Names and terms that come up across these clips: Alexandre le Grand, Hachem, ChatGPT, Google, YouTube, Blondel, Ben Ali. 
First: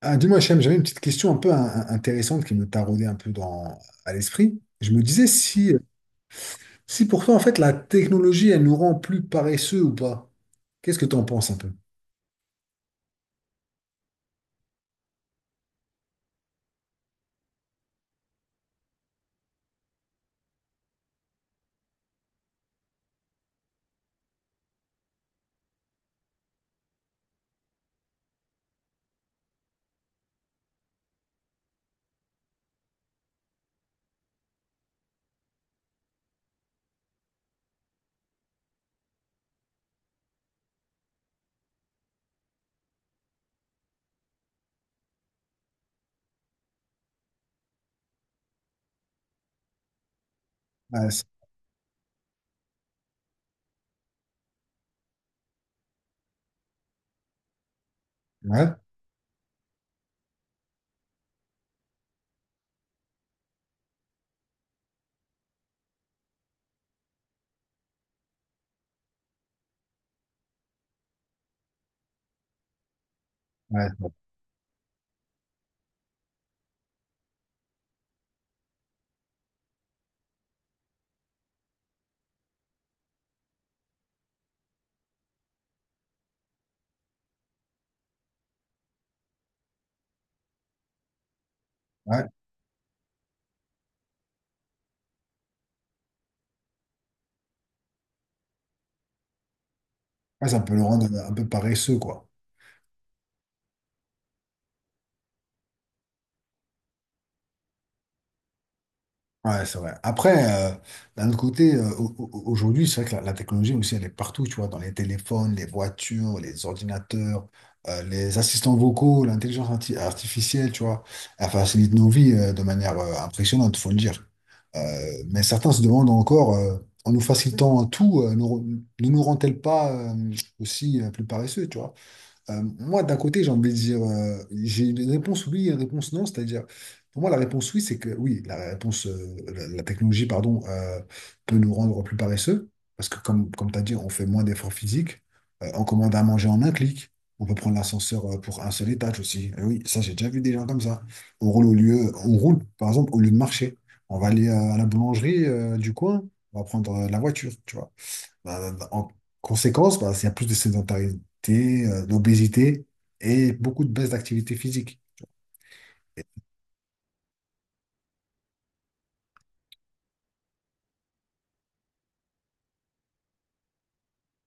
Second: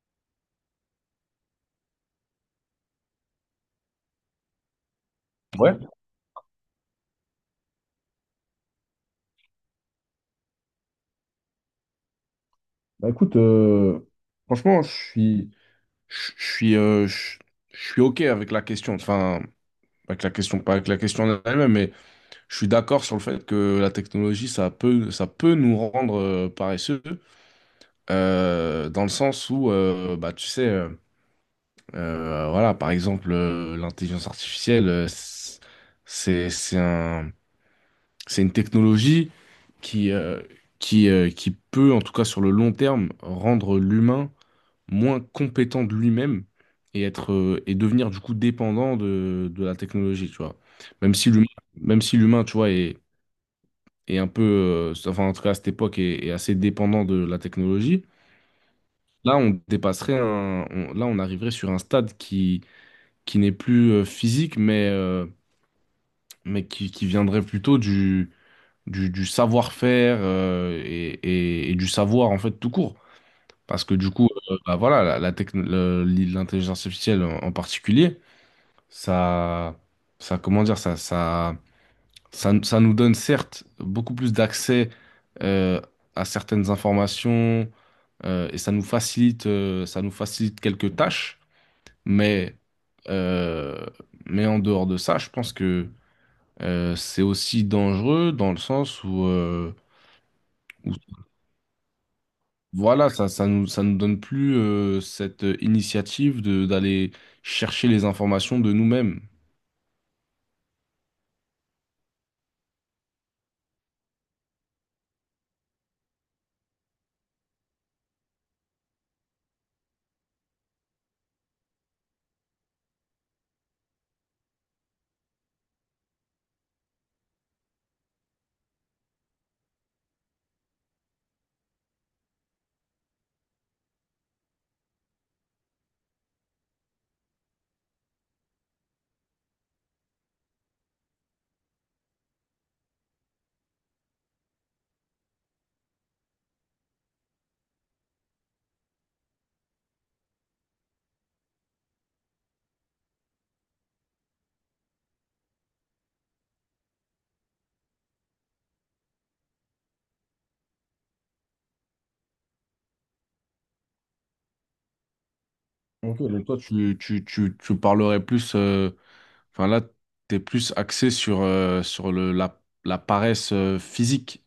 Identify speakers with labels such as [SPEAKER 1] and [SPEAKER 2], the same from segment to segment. [SPEAKER 1] Ah, dis-moi, Hachem, j'avais une petite question un peu intéressante qui me taraudait un peu à l'esprit. Je me disais
[SPEAKER 2] Ouais,
[SPEAKER 1] si pour toi, en fait, la technologie, elle nous rend plus paresseux ou pas. Qu'est-ce que tu en penses un peu?
[SPEAKER 2] bah écoute, franchement, je suis, je suis, je suis OK avec la question, enfin, avec la question, pas avec la question en elle-même, mais je suis d'accord sur le fait que la technologie, ça peut nous rendre paresseux, dans le sens où, bah, tu sais, voilà, par exemple, l'intelligence artificielle, c'est c'est un, C'est une technologie qui, euh, qui peut, en tout cas sur le long terme, rendre l'humain moins compétent de lui-même et être, et devenir du coup dépendant de la technologie, tu vois.
[SPEAKER 1] Ouais,
[SPEAKER 2] Même
[SPEAKER 1] c'est-
[SPEAKER 2] si l'humain, même si l'humain, tu vois, est un peu, enfin en tout cas à cette époque, est assez dépendant de la technologie,
[SPEAKER 1] ouais,
[SPEAKER 2] là on dépasserait là on arriverait sur un stade qui n'est plus physique, mais qui viendrait plutôt du savoir-faire et du savoir en fait tout court. Parce que du
[SPEAKER 1] ouais,
[SPEAKER 2] coup, bah voilà, l'intelligence artificielle en particulier, ça, comment dire, ça nous donne certes beaucoup plus d'accès euh, à certaines informations et ça nous facilite quelques tâches,
[SPEAKER 1] ouais.
[SPEAKER 2] mais euh, mais en dehors de ça, je pense que c'est aussi dangereux dans le sens où.
[SPEAKER 1] Ouais, ça peut le rendre un peu paresseux, quoi.
[SPEAKER 2] Voilà, ça nous donne plus cette initiative de d'aller chercher les informations de nous-mêmes.
[SPEAKER 1] Ouais, c'est vrai. Après, d'un autre côté, aujourd'hui, c'est vrai que la technologie aussi, elle est partout, tu vois, dans les téléphones, les voitures, les ordinateurs, les assistants vocaux, l'intelligence artificielle, tu vois, elle facilite nos vies de manière impressionnante, faut le dire. Euh, mais certains se demandent encore, en nous facilitant tout, nous ne nous rend-elle pas aussi plus paresseux, tu vois? Moi, d'un côté, j'ai envie de dire, j'ai une réponse oui et une réponse non, c'est-à-dire, pour moi, la réponse oui, c'est que oui, la réponse, la technologie, pardon, peut nous rendre plus paresseux, parce que comme tu as dit, on fait moins d'efforts physiques. On commande à manger en un clic, on peut prendre l'ascenseur pour un seul étage aussi. Eh oui, ça, j'ai déjà vu des gens comme ça. On roule, par exemple, au lieu de marcher. On va aller à la boulangerie du coin, on va prendre la voiture, tu vois. Bah, en conséquence, bah, il y a plus de sédentarité, d'obésité et beaucoup de baisse d'activité physique.
[SPEAKER 2] Ok, donc toi, tu parlerais plus, enfin là, t'es plus axé sur, la paresse physique.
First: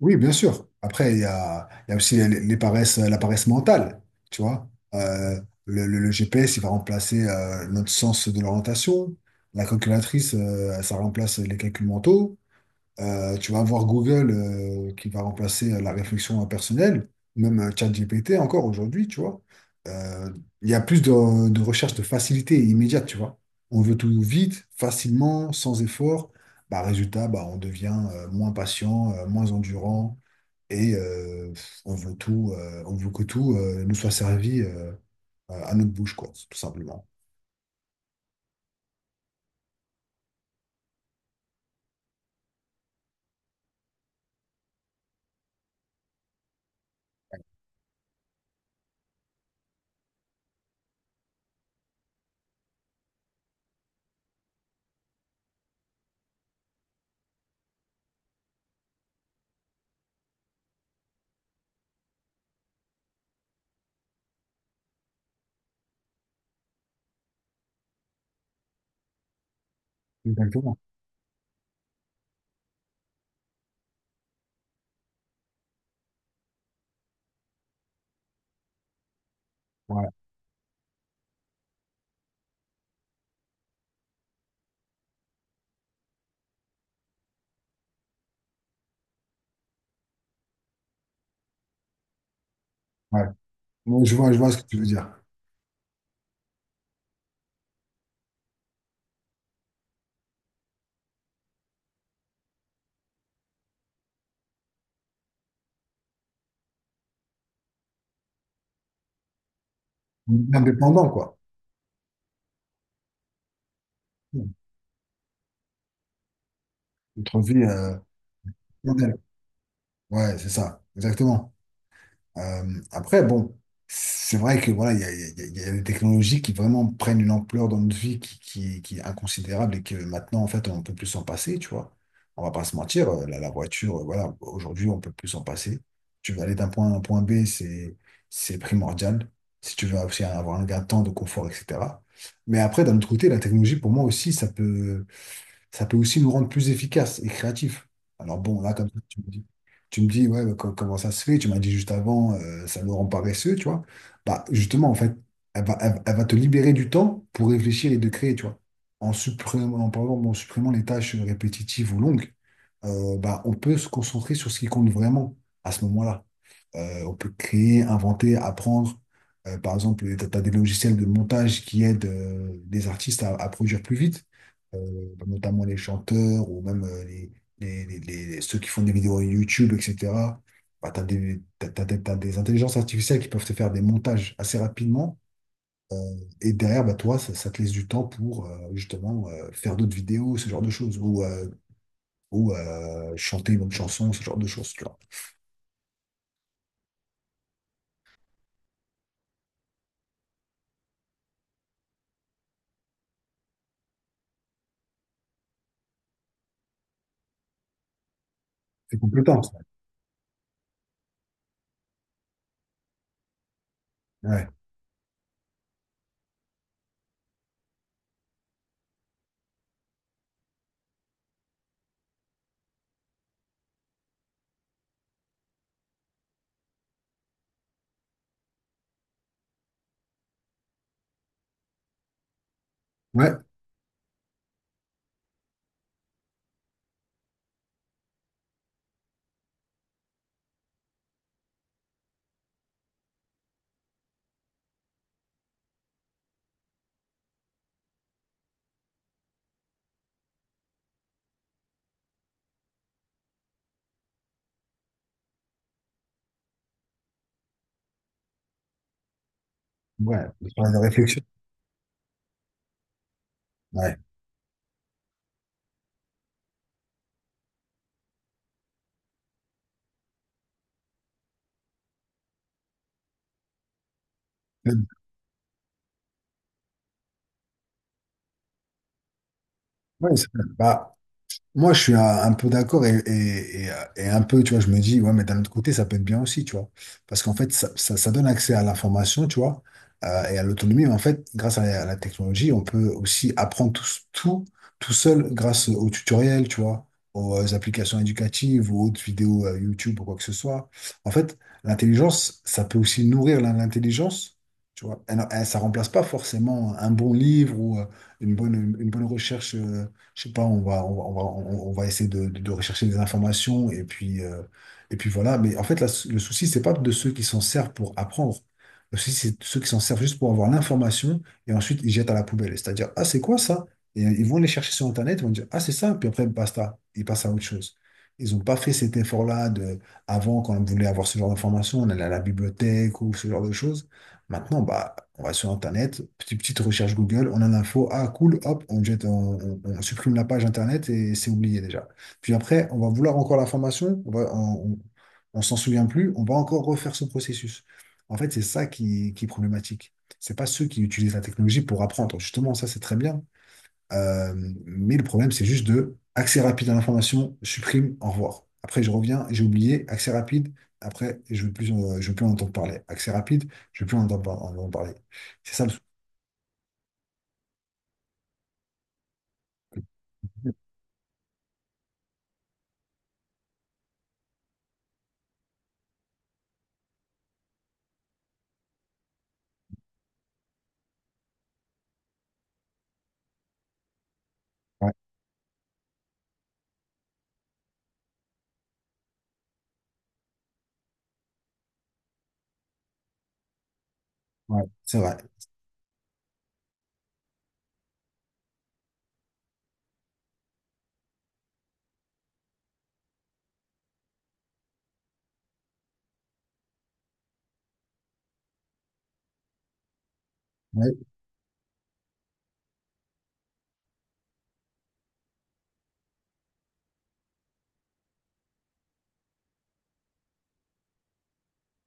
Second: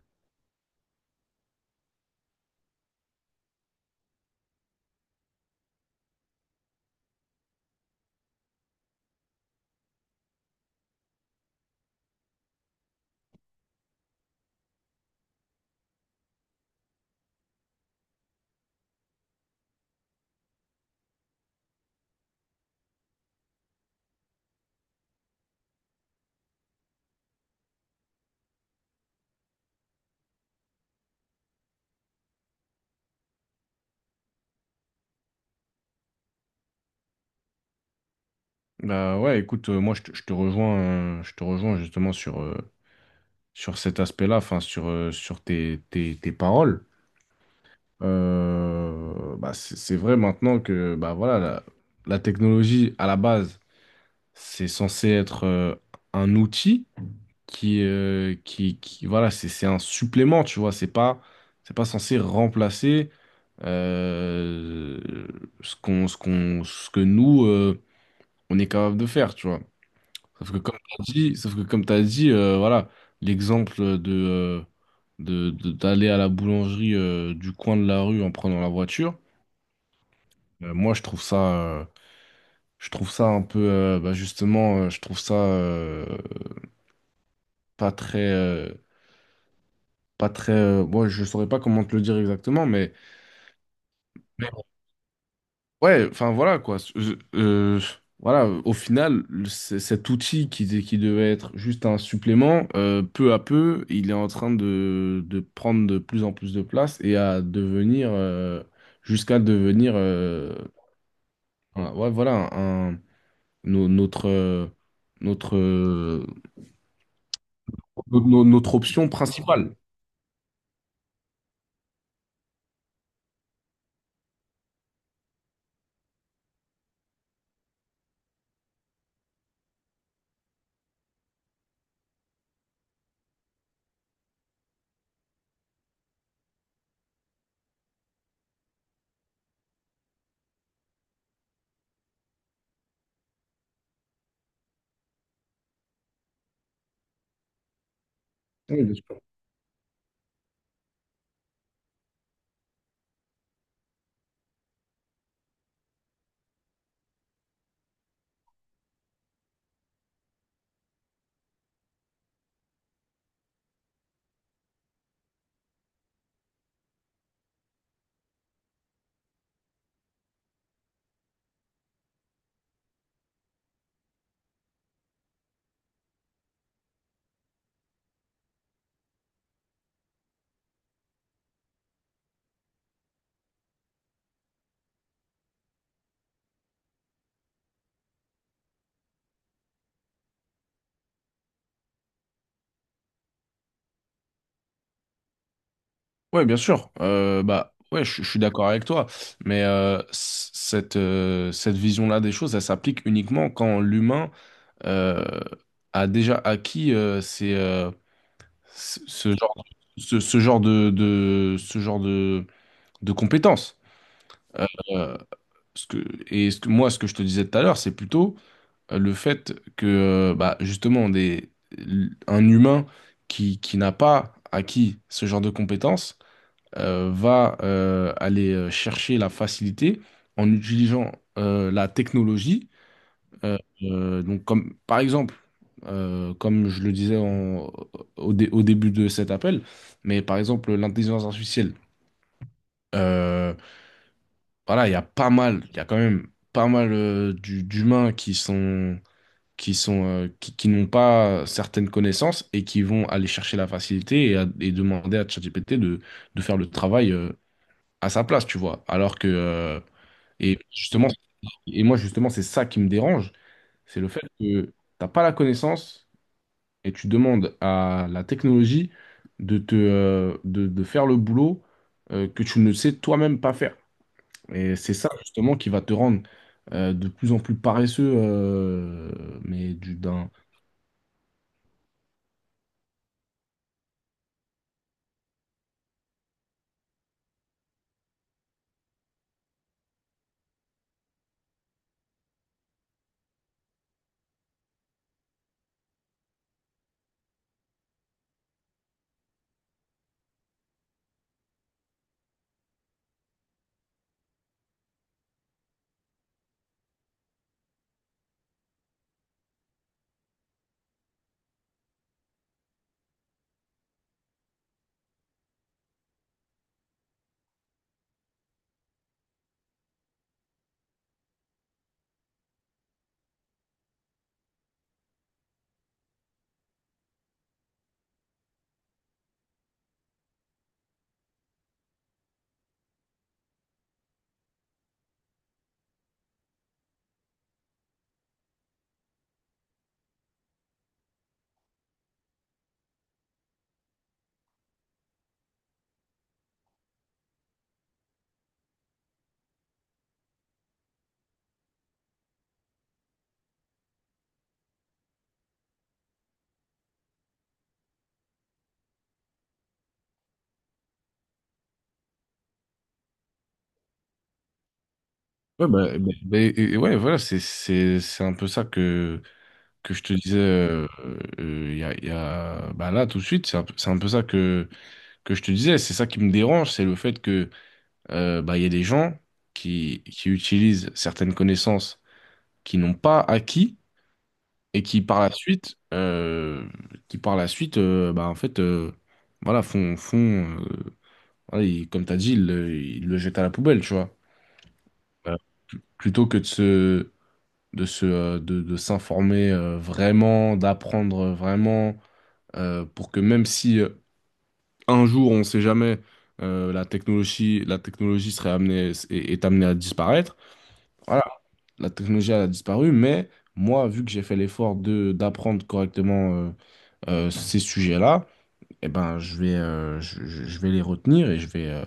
[SPEAKER 1] Oui, bien sûr. Après, il y a aussi les paresses, la paresse mentale, tu vois. Le GPS, il va remplacer notre sens de l'orientation. La calculatrice, ça remplace les calculs mentaux. Tu vas avoir Google qui va remplacer la réflexion impersonnelle, même ChatGPT encore aujourd'hui, tu vois. Euh, Il y a plus de recherche de facilité immédiate, tu vois. On veut tout vite, facilement, sans effort. Bah, résultat, bah, on devient moins patient, moins endurant, et on veut tout, on veut que tout nous soit servi à notre bouche, quoi, tout simplement.
[SPEAKER 2] Bah ouais, écoute, je te rejoins justement sur, sur cet aspect-là, enfin sur, tes paroles. Bah c'est vrai maintenant que bah voilà, la technologie à la base, c'est censé être un outil qui, qui voilà, c'est un supplément, tu vois, c'est pas censé remplacer euh, ce que nous, on est capable de faire, tu vois.
[SPEAKER 1] Exactement.
[SPEAKER 2] Sauf que comme t'as dit voilà, l'exemple de, d'aller à la boulangerie du coin de la rue en prenant la voiture,
[SPEAKER 1] Ouais,
[SPEAKER 2] moi euh, je trouve ça un peu, bah, justement, je trouve ça pas très, euh, pas très, moi je saurais pas comment te le dire exactement, mais…
[SPEAKER 1] ouais. Moi, je vois ce que tu veux dire.
[SPEAKER 2] Ouais, enfin voilà quoi. Voilà, au final, cet outil qui devait être juste un supplément, peu à peu, il est en train de prendre de plus en plus de place et à devenir, jusqu'à devenir,
[SPEAKER 1] On devient dépendant, quoi.
[SPEAKER 2] ouais, voilà, notre, notre,
[SPEAKER 1] Notre vie.
[SPEAKER 2] notre option
[SPEAKER 1] Blondel.
[SPEAKER 2] principale.
[SPEAKER 1] Ouais, c'est ça, exactement. Après, bon, c'est vrai que voilà, il y a des technologies qui vraiment prennent une ampleur dans notre vie qui est inconsidérable et que maintenant, en fait, on ne peut plus s'en passer, tu vois. On va pas se mentir, la voiture, voilà, aujourd'hui, on peut plus s'en passer. Tu veux aller d'un point A à un point B, c'est primordial. Si tu veux aussi avoir un gain de temps, de confort, etc. Mais après, d'un autre côté, la technologie, pour moi aussi, ça peut aussi nous rendre plus efficaces et créatifs. Alors bon, là,
[SPEAKER 2] Oui,
[SPEAKER 1] comme
[SPEAKER 2] bien
[SPEAKER 1] ça,
[SPEAKER 2] sûr.
[SPEAKER 1] tu me dis ouais, mais comment ça se fait? Tu m'as dit juste avant, ça nous rend paresseux, tu vois. Bah, justement, en fait, elle va te libérer du temps pour réfléchir et de créer, tu vois. En supprimant les tâches répétitives ou longues, bah, on peut se concentrer sur ce qui compte vraiment à ce moment-là. On peut créer, inventer, apprendre. Par exemple, tu as des logiciels de montage qui aident des artistes à produire plus vite, notamment les chanteurs ou même les- les- ceux qui font des vidéos YouTube, etc. Bah, t'as des intelligences artificielles qui peuvent te faire des montages assez rapidement. euh, et derrière, bah, toi, ça te laisse du temps pour justement faire d'autres vidéos, ce genre de choses, ou chanter une autre chanson, ce genre de choses, tu vois.
[SPEAKER 2] Ouais, bien sûr. Bah ouais, je suis d'accord avec toi. Mais cette cette vision-là des choses, elle s'applique uniquement quand l'humain euh, a déjà acquis ces,
[SPEAKER 1] C'est
[SPEAKER 2] ce ce
[SPEAKER 1] compétent, ça.
[SPEAKER 2] genre ce, ce genre de ce genre de compétences.
[SPEAKER 1] Ouais.
[SPEAKER 2] Euh, ce que, et ce que, moi, ce que je te disais tout à l'heure, c'est plutôt le fait que, bah, justement, un humain qui n'a pas acquis ce genre de compétences va aller chercher la facilité en utilisant la technologie.
[SPEAKER 1] Ouais.
[SPEAKER 2] Donc comme, par exemple, comme je le disais au début de cet appel, mais par exemple l'intelligence artificielle. Euh, voilà, il y a pas mal, il y a quand même pas mal d'humains qui sont qui n'ont pas certaines connaissances et qui vont aller chercher la facilité et demander à ChatGPT de faire le travail à sa place, tu vois. Alors que,
[SPEAKER 1] Ouais. Le travail de
[SPEAKER 2] justement,
[SPEAKER 1] réflexion.
[SPEAKER 2] et moi, justement, c'est ça qui me dérange,
[SPEAKER 1] Ouais.
[SPEAKER 2] c'est le fait que t'as pas la connaissance et tu demandes à la technologie de te, de faire le boulot que tu ne sais toi-même pas faire. Et c'est ça, justement, qui va te rendre de plus en plus paresseux,
[SPEAKER 1] Ouais, c'est
[SPEAKER 2] d'un.
[SPEAKER 1] vrai. Bah, moi, je suis un peu d'accord et un peu, tu vois, je me dis, ouais, mais d'un autre côté, ça peut être bien aussi, tu vois. Parce qu'en fait, ça donne accès à l'information, tu vois, et à l'autonomie. Mais en fait, grâce à à la technologie, on peut aussi apprendre tout, tout seul grâce aux tutoriels, tu vois, aux applications éducatives ou autres vidéos YouTube ou quoi que ce soit. En fait, l'intelligence, ça peut aussi nourrir l'intelligence, tu vois. Ça remplace pas forcément un bon livre ou une bonne, une bonne recherche. Je sais pas, on va essayer de rechercher des informations et puis, voilà. Mais en fait, le souci, c'est pas de ceux qui s'en servent pour apprendre. Le souci, c'est de ceux qui s'en servent juste pour avoir l'information et ensuite ils jettent à la poubelle. C'est-à-dire, ah, c'est quoi ça? Et ils vont les chercher sur Internet, ils vont dire, ah, c'est ça, puis après, basta, ils passent à autre chose. Ils n'ont pas fait cet effort-là de, avant, quand on voulait avoir ce genre d'informations, on allait à la bibliothèque ou ce genre de choses. Maintenant, bah, on va sur Internet, petite recherche Google, on a l'info, ah cool, hop, on jette, on supprime la page Internet et c'est oublié déjà. Puis après, on va vouloir encore l'information, on s'en souvient plus, on va encore refaire ce processus. En fait, c'est ça qui est problématique. C'est pas ceux qui utilisent la technologie pour apprendre. Justement, ça, c'est très bien. Euh, mais le problème, c'est juste de accès rapide à l'information, supprime, au revoir. Après, je reviens, j'ai oublié, accès rapide. Après, je veux plus en entendre parler. Accès rapide, je veux plus en entendre, par- en entendre parler. C'est ça
[SPEAKER 2] Ouais,
[SPEAKER 1] le souci.
[SPEAKER 2] bah, bah, bah, et- et ouais, voilà, c'est un peu ça que je te disais il y a, bah là, tout de suite, c'est un peu ça que je te disais, c'est ça qui me dérange, c'est le fait que bah, il y a des gens qui utilisent certaines connaissances qu'ils n'ont pas acquis et
[SPEAKER 1] Ouais,
[SPEAKER 2] qui par la suite, bah, en fait, voilà, font voilà, ils- comme tu as dit, ils le jettent à la poubelle, tu vois.
[SPEAKER 1] ouais, c'est vrai.
[SPEAKER 2] Euh, plutôt que de se, de s'informer vraiment, d'apprendre vraiment, pour que même si un jour, on ne sait jamais, la technologie serait amenée, est amenée à disparaître.
[SPEAKER 1] Ouais,
[SPEAKER 2] Voilà, la technologie elle a disparu, mais moi, vu que j'ai fait l'effort de d'apprendre correctement ces sujets-là, eh ben, je vais les retenir et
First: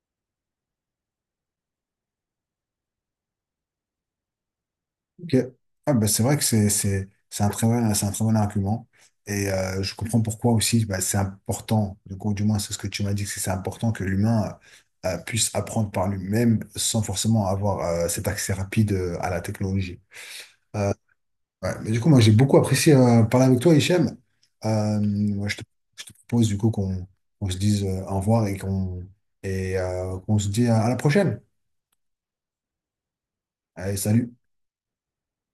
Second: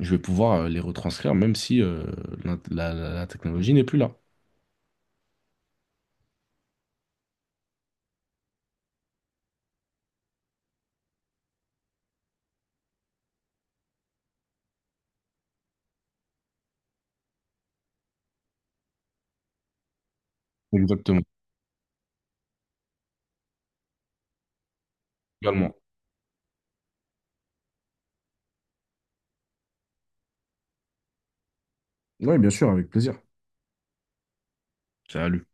[SPEAKER 2] je vais pouvoir les retranscrire, même si la technologie n'est plus là.
[SPEAKER 1] ok. Ah, bah, c'est vrai que c'est un c'est un très bon argument. Et je comprends pourquoi aussi, bah, c'est important. Du coup, du moins, c'est ce que tu m'as dit, que c'est important que l'humain puisse apprendre par lui-même sans forcément avoir cet accès rapide à la technologie. Euh,
[SPEAKER 2] Exactement.
[SPEAKER 1] Ouais, mais du coup, moi, j'ai beaucoup apprécié parler avec toi, Hichem. Euh, moi, je te,
[SPEAKER 2] Également.
[SPEAKER 1] je te propose du coup qu'on se dise au revoir et qu'on se dit à la prochaine.
[SPEAKER 2] Oui, bien sûr, avec plaisir.
[SPEAKER 1] Allez, salut.
[SPEAKER 2] Salut.